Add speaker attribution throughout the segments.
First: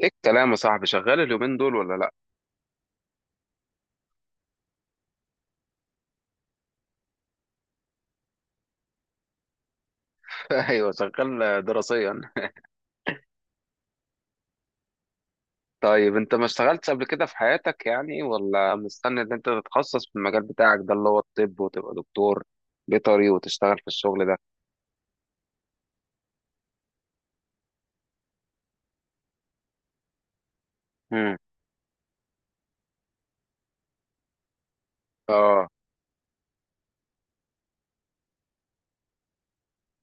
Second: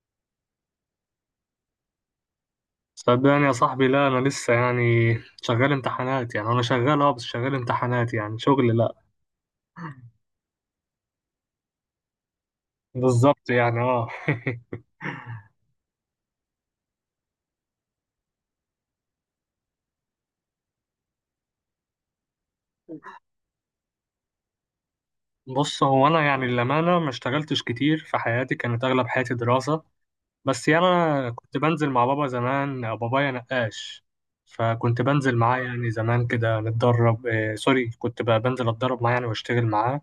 Speaker 1: ايه الكلام يا صاحبي؟ شغال اليومين دول ولا لا؟
Speaker 2: صدقني يا صاحبي، لا، انا لسه يعني شغال امتحانات. يعني انا شغال، اه، بس شغال امتحانات. يعني شغل لا.
Speaker 1: ايوه، شغال دراسيا.
Speaker 2: بالظبط يعني. اه.
Speaker 1: طيب انت ما اشتغلتش قبل كده في حياتك يعني، ولا مستني ان انت تتخصص في المجال بتاعك ده اللي هو الطب وتبقى دكتور بيطري وتشتغل في الشغل ده؟
Speaker 2: بص، هو انا يعني للامانه ما اشتغلتش كتير في حياتي. كانت اغلب حياتي دراسه. بس يعني انا
Speaker 1: امم.
Speaker 2: كنت بنزل مع بابا زمان. بابايا نقاش، فكنت بنزل معاه
Speaker 1: اه.
Speaker 2: يعني. زمان كده نتدرب، آه سوري، كنت بقى بنزل اتدرب معاه يعني واشتغل معاه.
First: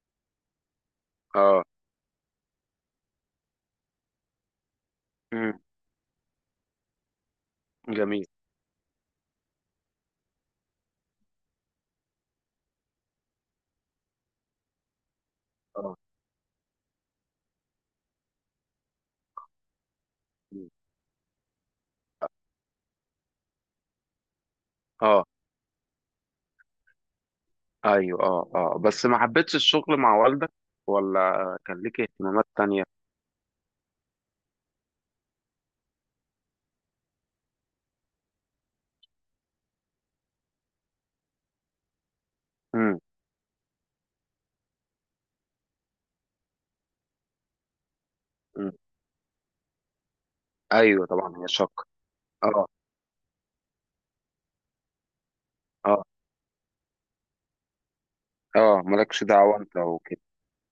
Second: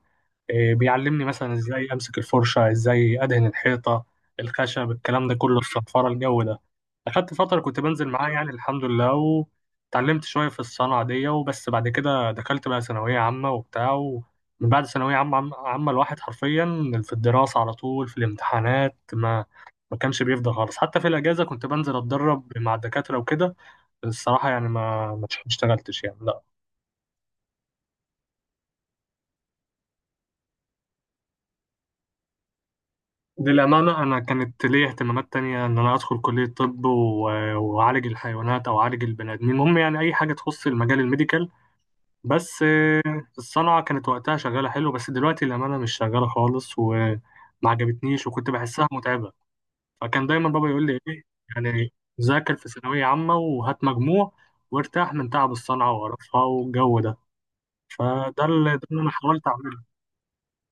Speaker 2: بيعلمني مثلا
Speaker 1: اه.
Speaker 2: ازاي امسك الفرشه، ازاي ادهن الحيطه، الخشب، الكلام ده كله،
Speaker 1: امم.
Speaker 2: الصنفره، الجو ده. اخدت فتره كنت بنزل
Speaker 1: جميل.
Speaker 2: معاه يعني، الحمد لله، وتعلمت شويه في الصنعه دي. وبس بعد كده دخلت بقى ثانويه عامه وبتاع. ومن بعد ثانويه عامه عامه
Speaker 1: اه.
Speaker 2: الواحد حرفيا في الدراسه على طول. في الامتحانات ما كانش بيفضى
Speaker 1: مم.
Speaker 2: خالص. حتى في الاجازه كنت بنزل اتدرب مع الدكاتره وكده. الصراحه يعني ما
Speaker 1: اه،
Speaker 2: ما اشتغلتش يعني. لا.
Speaker 1: ايوه. اه، اه، بس ما حبيتش الشغل مع والدك، ولا كان ليك اهتمامات تانية؟
Speaker 2: للأمانة أنا كانت ليا اهتمامات تانية إن أنا أدخل كلية طب وأعالج الحيوانات أو أعالج البني آدمين. المهم يعني أي حاجة تخص المجال الميديكال بس.
Speaker 1: امم.
Speaker 2: الصنعة كانت وقتها شغالة حلو، بس دلوقتي للأمانة مش شغالة خالص، وما عجبتنيش وكنت
Speaker 1: امم.
Speaker 2: بحسها متعبة. فكان دايما بابا يقول لي
Speaker 1: ايوه
Speaker 2: إيه
Speaker 1: طبعا، هي شق.
Speaker 2: يعني، ذاكر
Speaker 1: اه.
Speaker 2: في ثانوية عامة وهات مجموع وارتاح من تعب الصنعة
Speaker 1: اه.
Speaker 2: وقرفها والجو ده. فده اللي ده
Speaker 1: اه،
Speaker 2: اللي أنا
Speaker 1: مالكش
Speaker 2: حاولت
Speaker 1: دعوة انت.
Speaker 2: أعمله.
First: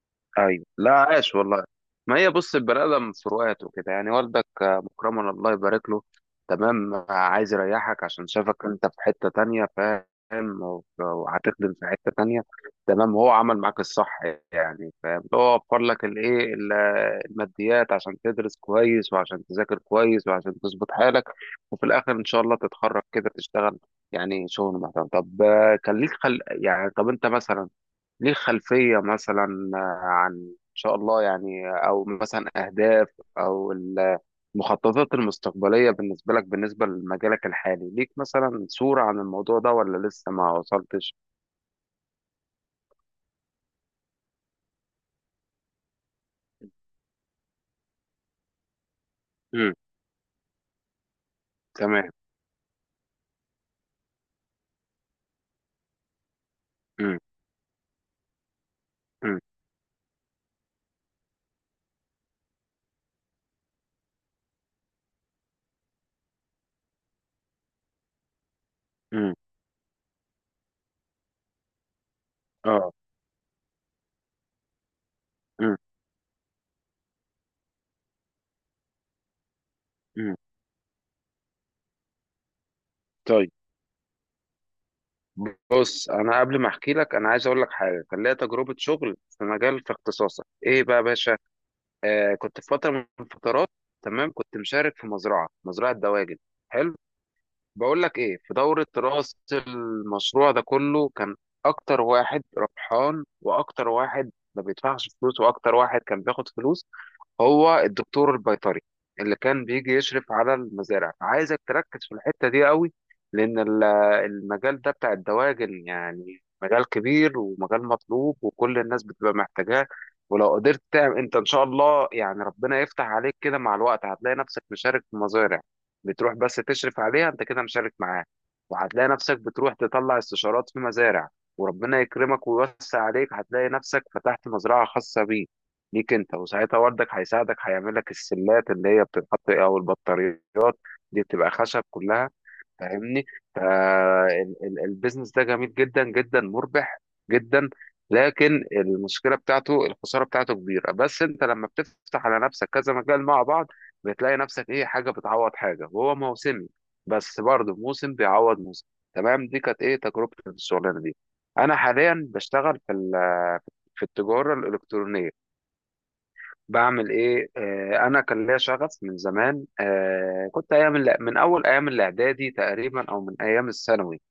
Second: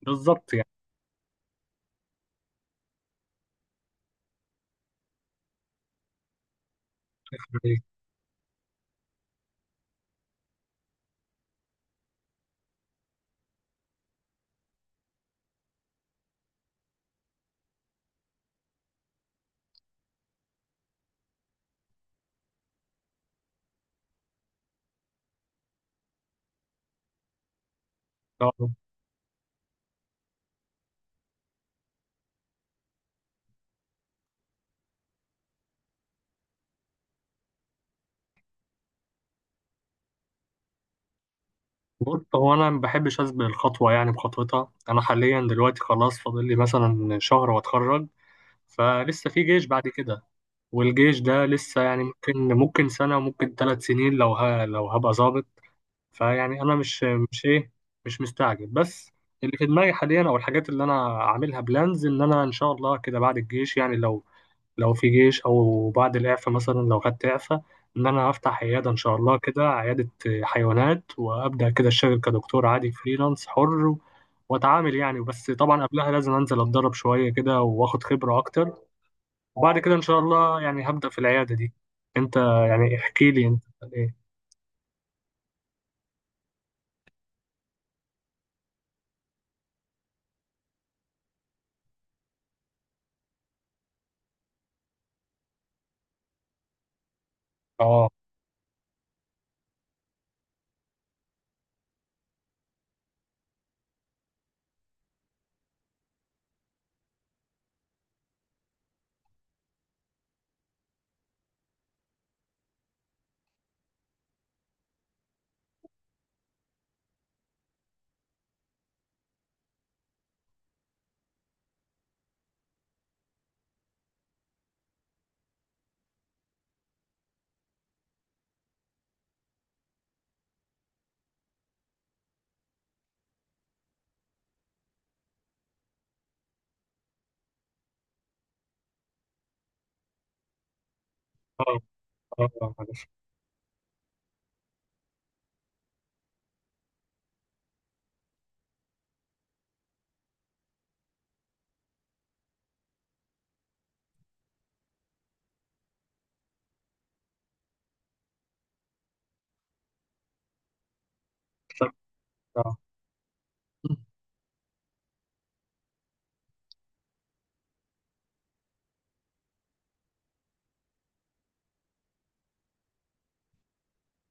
Speaker 2: بالظبط
Speaker 1: ايوه،
Speaker 2: يعني.
Speaker 1: لا، عاش والله. ما هي بص، البني ادم فروقات وكده يعني. والدك مكرما، الله يبارك له. تمام. عايز يريحك عشان شافك انت في حته تانية، فاهم، وهتخدم في حته تانية. تمام، هو عمل معاك الصح يعني، فاهم. هو وفر لك الايه الماديات عشان تدرس كويس، وعشان تذاكر كويس، وعشان تظبط حالك، وفي الاخر ان شاء الله تتخرج كده تشتغل يعني شغل محترم. طب كان ليك يعني طب انت مثلا ليه خلفية مثلا عن إن شاء الله يعني، أو مثلا أهداف، أو المخططات المستقبلية بالنسبة لك، بالنسبة لمجالك الحالي، ليك مثلا صورة عن الموضوع ده ولا لسه ما وصلتش؟
Speaker 2: بص، هو انا ما بحبش اسبق الخطوه، يعني بخطوتها. انا حاليا دلوقتي خلاص فاضل لي مثلا شهر واتخرج، فلسه في جيش
Speaker 1: امم.
Speaker 2: بعد كده. والجيش ده لسه يعني،
Speaker 1: تمام.
Speaker 2: ممكن سنه وممكن 3 سنين، لو لو هبقى ظابط. فيعني انا
Speaker 1: امم.
Speaker 2: مش ايه مش مستعجل بس.
Speaker 1: امم.
Speaker 2: اللي في دماغي حاليا او الحاجات اللي انا عاملها بلانز، ان انا ان شاء الله كده بعد الجيش يعني، لو في جيش، او بعد الاعفاء مثلا لو خدت اعفاء، ان انا افتح عياده ان شاء
Speaker 1: امم.
Speaker 2: الله، كده عياده حيوانات، وابدا كده اشتغل كدكتور عادي
Speaker 1: اه.
Speaker 2: فريلانس حر. واتعامل يعني. بس
Speaker 1: امم.
Speaker 2: طبعا قبلها لازم انزل اتدرب شويه كده واخد خبره اكتر. وبعد كده ان شاء
Speaker 1: امم.
Speaker 2: الله يعني هبدا في العياده دي. انت، يعني احكي لي
Speaker 1: طيب
Speaker 2: انت. ايه.
Speaker 1: بص، أنا قبل ما أحكي لك أنا عايز أقول لك حاجة. كان ليا تجربة شغل في مجال في اختصاصك، إيه بقى يا باشا؟ آه، كنت في فترة من الفترات. تمام. كنت مشارك في مزرعة دواجن. حلو. بقول
Speaker 2: اه.
Speaker 1: لك ايه، في دورة رأس المشروع ده كله كان اكتر واحد ربحان، واكتر واحد ما بيدفعش فلوس، واكتر واحد كان بياخد فلوس هو الدكتور البيطري اللي كان بيجي يشرف على المزارع. فعايزك تركز في الحتة دي قوي، لأن المجال ده بتاع الدواجن يعني مجال كبير ومجال مطلوب وكل الناس بتبقى محتاجاه. ولو قدرت تعمل انت ان شاء الله يعني، ربنا يفتح عليك كده مع الوقت هتلاقي نفسك مشارك في مزارع، بتروح بس تشرف عليها انت كده، مشارك معاه، وهتلاقي نفسك بتروح تطلع استشارات في مزارع، وربنا يكرمك ويوسع عليك هتلاقي نفسك فتحت مزرعة خاصة بيك، ليك انت. وساعتها وردك هيساعدك، هيعمل لك السلات اللي هي بتتحط او البطاريات دي بتبقى
Speaker 2: اه.
Speaker 1: خشب كلها،
Speaker 2: اه. آه، معلش.
Speaker 1: فاهمني. فالبيزنس ده جميل جدا، جدا مربح جدا. لكن المشكله بتاعته الخساره بتاعته كبيره، بس انت لما بتفتح على نفسك كذا مجال مع بعض، بتلاقي نفسك ايه، حاجه بتعوض حاجه، وهو موسمي بس برضه موسم بيعوض موسم. تمام، دي كانت ايه تجربه الشغلانه دي. انا حاليا
Speaker 2: آه.
Speaker 1: بشتغل في في التجاره الالكترونيه. بعمل ايه، انا كان ليا شغف من زمان. كنت ايام من اول ايام الاعدادي تقريبا او من ايام الثانوي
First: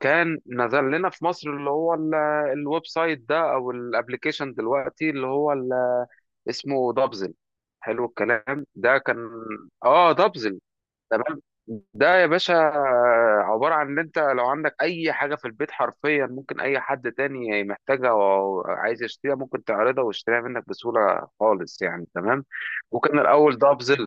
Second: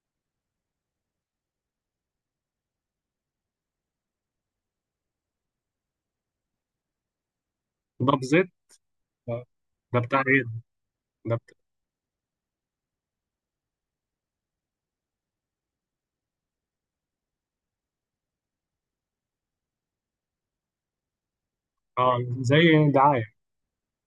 Speaker 1: كان نزل لنا في مصر اللي هو الويب سايت ده، او الابليكيشن دلوقتي، اللي هو اسمه دبزل. حلو
Speaker 2: ده بزيت.
Speaker 1: الكلام ده كان.
Speaker 2: آه. ده
Speaker 1: اه،
Speaker 2: بتاع ايه؟
Speaker 1: دبزل.
Speaker 2: ده
Speaker 1: تمام.
Speaker 2: بتاع...
Speaker 1: ده يا باشا عبارة عن ان انت لو عندك اي حاجة في البيت حرفيا ممكن اي حد تاني محتاجها او عايز يشتريها، ممكن تعرضها ويشتريها منك بسهولة خالص يعني،
Speaker 2: اه،
Speaker 1: تمام.
Speaker 2: زي
Speaker 1: وكان
Speaker 2: دعايه.
Speaker 1: الاول دافزل.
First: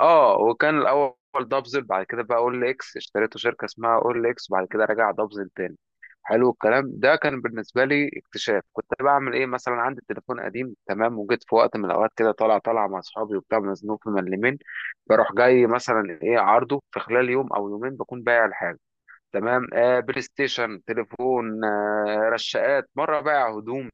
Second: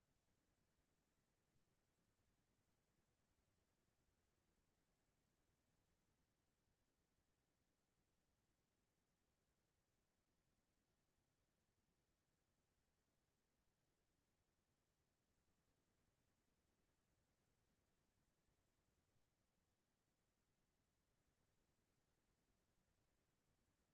Speaker 1: اه، وكان الاول دافزل، بعد كده بقى اول اكس، اشتريته شركة اسمها اول اكس، بعد كده رجع دافزل تاني. حلو الكلام ده كان بالنسبة لي اكتشاف. كنت بعمل ايه، مثلا عندي تليفون قديم، تمام، وجيت في وقت من الاوقات كده طالع طالع مع اصحابي وبتاع، مزنوق في ملمين، بروح جاي مثلا ايه عرضه، في خلال يوم او يومين بكون بايع الحاجه. تمام. بلاي ستيشن، تليفون، رشاقات، مره بايع هدوم.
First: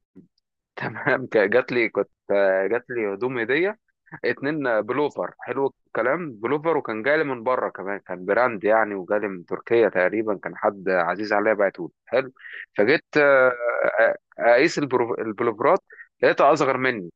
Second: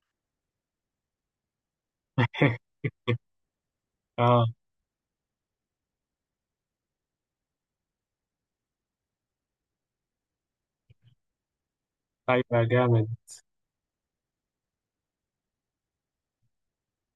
Speaker 1: تمام. جات لي، كنت جات لي هدوم هديه،
Speaker 2: اه.
Speaker 1: اتنين بلوفر. حلو الكلام. بلوفر وكان جالي من بره كمان، كان براند يعني، وجالي من تركيا تقريبا، كان حد عزيز عليا بعته لي. حلو.
Speaker 2: ايوه
Speaker 1: فجيت
Speaker 2: جامد.
Speaker 1: اقيس البلوفرات، لقيتها اصغر مني.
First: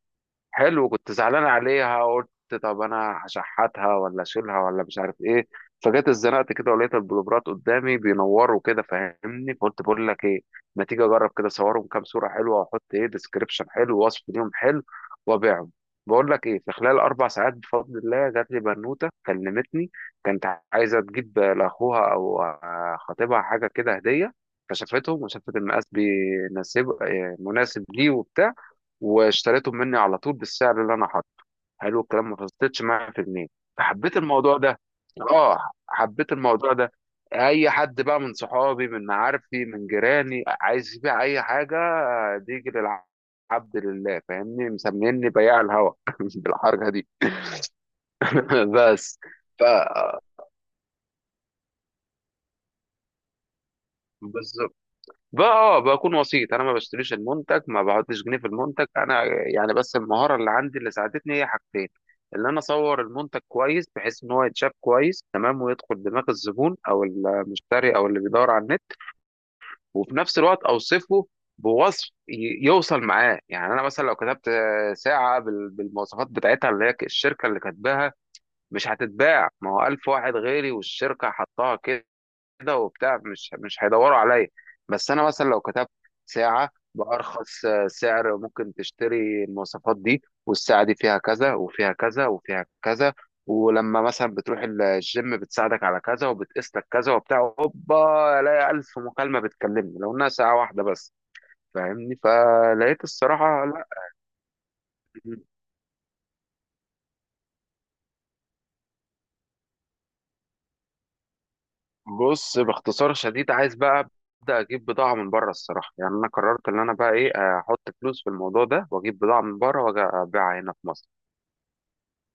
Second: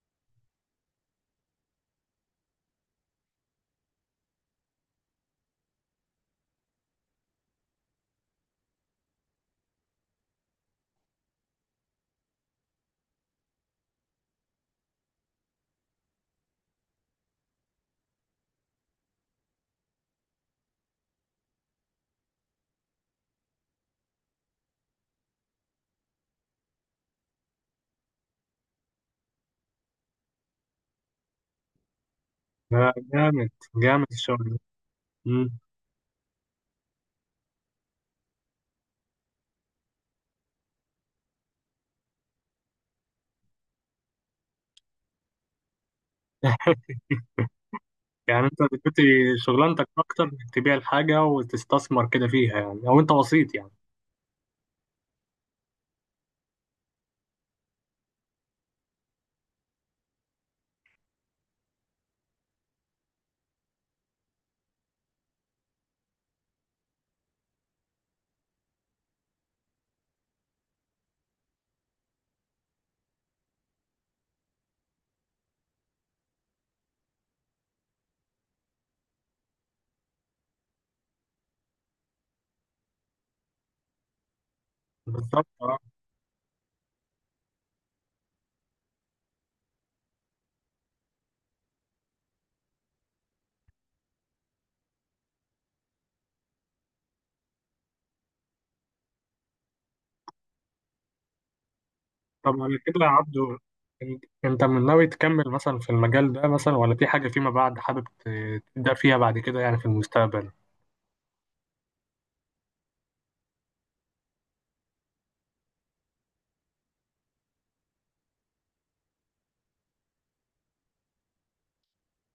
Speaker 1: حلو. كنت زعلان عليها، قلت طب انا هشحتها ولا اشيلها ولا مش عارف ايه. فجيت اتزنقت كده، ولقيت البلوبرات قدامي بينوروا كده، فاهمني. فقلت بقول لك ايه، ما تيجي اجرب كده اصورهم كام صوره حلوه، واحط ايه ديسكريبشن حلو ووصف ليهم حلو، وابيعهم. بقول لك ايه، في خلال 4 ساعات بفضل الله جات لي بنوته كلمتني، كانت عايزه تجيب لاخوها او خطيبها حاجه كده هديه، فشافتهم وشافت المقاس بيناسب مناسب ليه وبتاع، واشتريتهم مني على طول بالسعر اللي انا حاطه. حلو الكلام، ما فصلتش
Speaker 2: آه،
Speaker 1: معايا في جنيه.
Speaker 2: جامد. جامد
Speaker 1: فحبيت
Speaker 2: الشغل
Speaker 1: الموضوع
Speaker 2: ده.
Speaker 1: ده.
Speaker 2: مم.
Speaker 1: اه، حبيت الموضوع ده. اي حد بقى من صحابي من معارفي من جيراني عايز يبيع اي حاجه، بيجي للعبد لله، فاهمني، مسميني بياع الهوا بالحركه دي.
Speaker 2: يعني انت دلوقتي
Speaker 1: بس. ف
Speaker 2: شغلانتك اكتر انك تبيع الحاجه وتستثمر كده فيها يعني، او انت وسيط يعني؟
Speaker 1: بقى، بكون وسيط، انا ما بشتريش المنتج، ما بحطش جنيه في المنتج انا يعني. بس المهاره اللي عندي اللي ساعدتني هي حاجتين، اللي انا اصور المنتج كويس بحيث ان هو يتشاف كويس، تمام، ويدخل دماغ الزبون او المشتري او اللي بيدور على النت، وفي نفس الوقت اوصفه. بوصف يوصل معاه يعني. انا مثلا لو كتبت ساعه بالمواصفات بتاعتها اللي هي الشركه اللي كاتباها، مش هتتباع، ما هو 1000 واحد غيري والشركه حطها كده، كده وبتاع، مش هيدوروا عليا. بس انا
Speaker 2: بالظبط
Speaker 1: مثلا لو
Speaker 2: آه.
Speaker 1: كتبت ساعة بأرخص سعر ممكن تشتري المواصفات دي، والساعة دي فيها كذا وفيها كذا وفيها كذا، ولما مثلا بتروح الجيم بتساعدك على كذا وبتقيس لك كذا وبتاع، هوبا الاقي 1000 مكالمة بتكلمني لو انها ساعة واحدة بس، فاهمني.
Speaker 2: طب على كده
Speaker 1: فلقيت
Speaker 2: يا عبدو،
Speaker 1: الصراحة.
Speaker 2: انت من ناوي
Speaker 1: لا.
Speaker 2: تكمل مثلا في المجال ده مثلا، ولا في حاجه فيما بعد حابب تبدا فيها بعد كده يعني في المستقبل؟
Speaker 1: بص، باختصار شديد، عايز بقى ابدا اجيب بضاعه من بره الصراحه يعني. انا قررت ان انا بقى ايه، احط فلوس في الموضوع ده واجيب بضاعه من بره واجي ابيعها هنا في مصر.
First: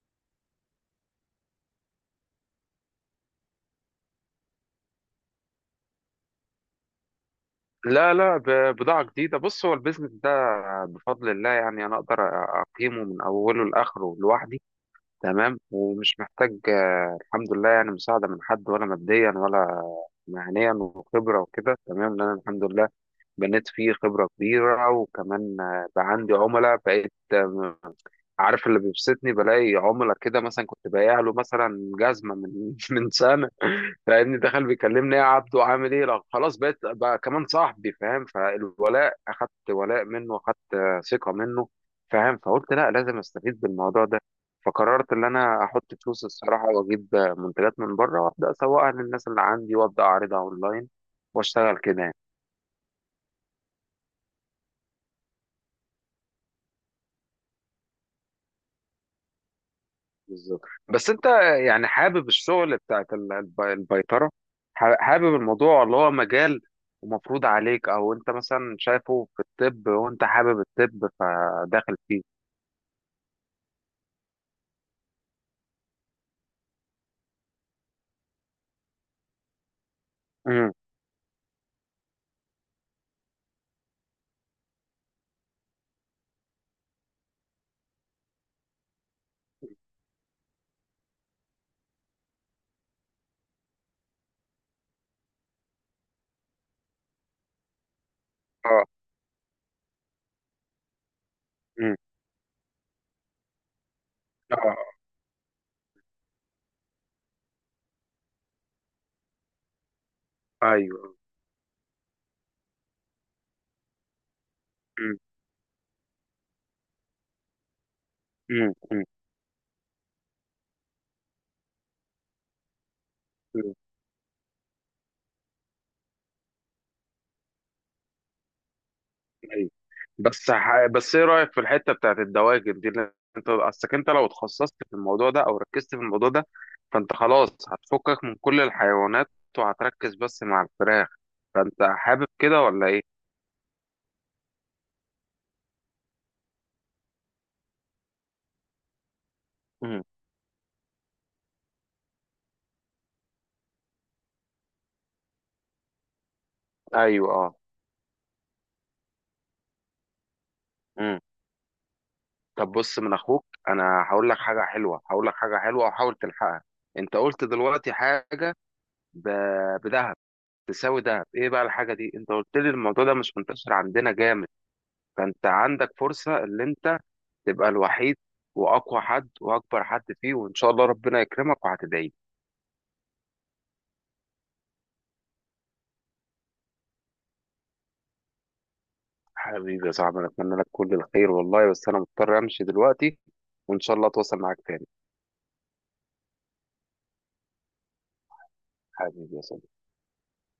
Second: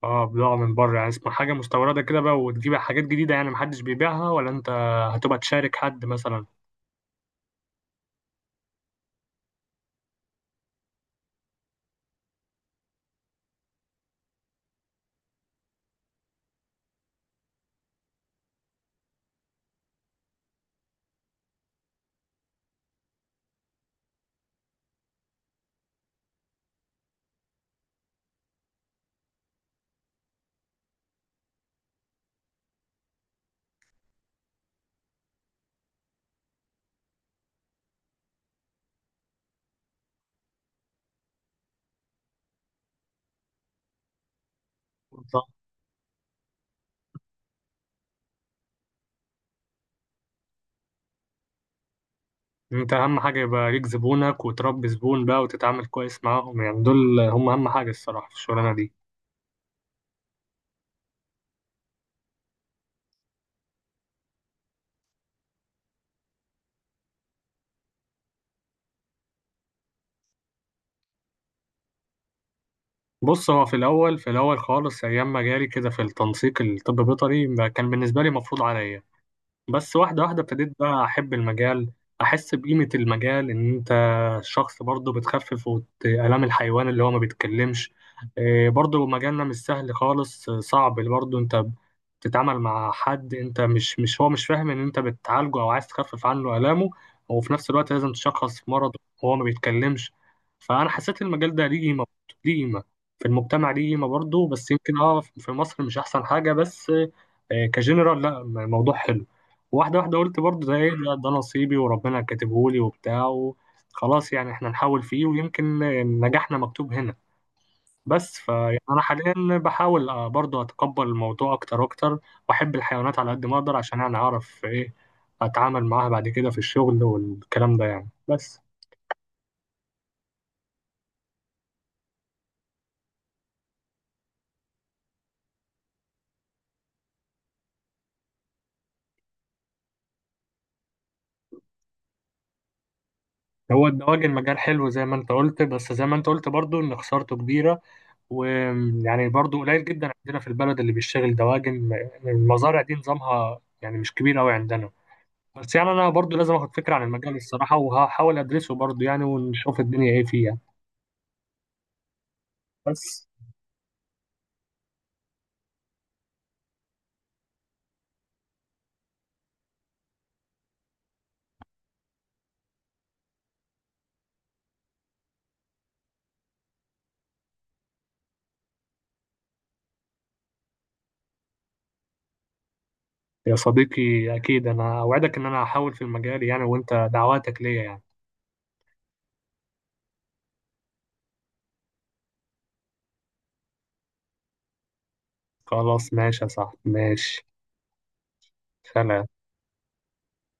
Speaker 2: اه، بضاعه من بره، يعني اسمها حاجه مستورده كده بقى وتجيب حاجات جديده يعني محدش بيبيعها، ولا انت هتبقى تشارك حد مثلا؟
Speaker 1: لا، لا، بضاعه جديده. بص، هو البيزنس ده بفضل الله يعني، انا اقدر اقيمه من اوله لاخره لوحدي، تمام، ومش محتاج الحمد لله يعني، مساعده من حد، ولا ماديا، ولا مهنيا، وخبره وكده، تمام. لان أنا الحمد لله بنيت فيه خبرة كبيرة، وكمان بقى عندي عملاء، بقيت عارف. اللي بيبسطني بلاقي عملاء كده مثلا كنت بايع له مثلا جزمة من من سنة، فاهمني، دخل بيكلمني إيه يا عبدو عامل ايه، لا خلاص بقيت بقى كمان صاحبي، فاهم، فالولاء اخدت، ولاء منه اخدت ثقة منه، فاهم. فقلت لا لازم استفيد بالموضوع ده، فقررت ان انا احط فلوس الصراحة، واجيب منتجات من بره، وابدا اسوقها للناس اللي عندي، وابدا اعرضها اونلاين، واشتغل كده.
Speaker 2: انت اهم حاجه يبقى ليك زبونك، وتربي زبون بقى وتتعامل كويس معاهم. يعني دول هم اهم حاجه الصراحه في الشغلانه دي.
Speaker 1: بالظبط. بس انت يعني حابب الشغل بتاعت البيطرة، حابب الموضوع اللي هو مجال ومفروض عليك، او انت مثلا شايفه في الطب وانت حابب الطب فداخل فيه؟
Speaker 2: بص، هو في الاول، في الاول خالص، ايام ما جالي كده في التنسيق الطب بيطري، ما كان بالنسبه لي مفروض عليا. بس واحدة واحدة
Speaker 1: امم.
Speaker 2: ابتديت بقى أحب المجال، أحس بقيمة المجال، إن أنت شخص برضه بتخفف آلام الحيوان اللي هو ما بيتكلمش. برضه مجالنا مش سهل خالص. صعب برضه. أنت بتتعامل مع حد، أنت مش مش هو مش فاهم إن أنت بتعالجه أو عايز تخفف عنه آلامه، وفي نفس الوقت لازم تشخص
Speaker 1: اه.
Speaker 2: مرض وهو ما بيتكلمش. فأنا حسيت المجال ده ليه
Speaker 1: امم.
Speaker 2: قيمة، ليه قيمة في المجتمع، ليه قيمة برضه. بس يمكن
Speaker 1: اه.
Speaker 2: في مصر مش أحسن حاجة. بس كجنرال لا الموضوع حلو. واحدة واحدة قلت برضه ده ايه
Speaker 1: ايوه.
Speaker 2: ده، ده نصيبي وربنا كاتبهولي وبتاع خلاص يعني احنا نحاول
Speaker 1: امم.
Speaker 2: فيه، ويمكن نجاحنا مكتوب هنا بس. فيعني انا
Speaker 1: امم.
Speaker 2: حاليا بحاول، برضه اتقبل الموضوع اكتر واكتر، واحب الحيوانات على قد ما
Speaker 1: امم.
Speaker 2: اقدر عشان يعني اعرف ايه، اتعامل معاها بعد كده في الشغل والكلام ده يعني. بس
Speaker 1: ايوه. بس ايه رايك في الحته بتاعت الدواجن دي، اللي انت اصلك، انت لو اتخصصت في الموضوع ده او ركزت في الموضوع ده فانت خلاص هتفكك من كل الحيوانات، وهتركز بس مع الفراخ. فانت حابب كده ولا ايه؟
Speaker 2: هو الدواجن مجال حلو زي ما انت قلت، بس زي ما انت قلت برضه ان خسارته كبيرة. ويعني برضه قليل
Speaker 1: امم.
Speaker 2: جدا عندنا في البلد اللي بيشتغل دواجن. المزارع دي نظامها يعني مش كبير قوي عندنا. بس يعني انا برضو لازم اخد فكره عن
Speaker 1: ايوه.
Speaker 2: المجال
Speaker 1: اه.
Speaker 2: الصراحه، وهحاول ادرسه برضو يعني ونشوف الدنيا ايه فيه يعني.
Speaker 1: امم. طب بص، من
Speaker 2: بس
Speaker 1: اخوك انا هقول لك حاجه حلوه، هقول لك حاجه حلوه وحاول تلحقها. انت قلت دلوقتي حاجه ب... بدهب، تساوي دهب، ايه بقى الحاجه دي؟ انت قلت لي الموضوع ده مش منتشر عندنا جامد، فانت عندك فرصه اللي انت تبقى الوحيد واقوى حد واكبر حد فيه، وان شاء الله ربنا يكرمك وهتدعي لي.
Speaker 2: يا صديقي، اكيد انا اوعدك ان انا هحاول في المجال يعني، وانت دعواتك ليا يعني.
Speaker 1: حبيبي يا صاحبي، انا اتمنى لك كل الخير والله، بس انا مضطر امشي دلوقتي، وان شاء الله اتواصل معاك تاني.
Speaker 2: خلاص ماشي يا صاحبي. ماشي. سلام.
Speaker 1: حبيبي يا صاحبي.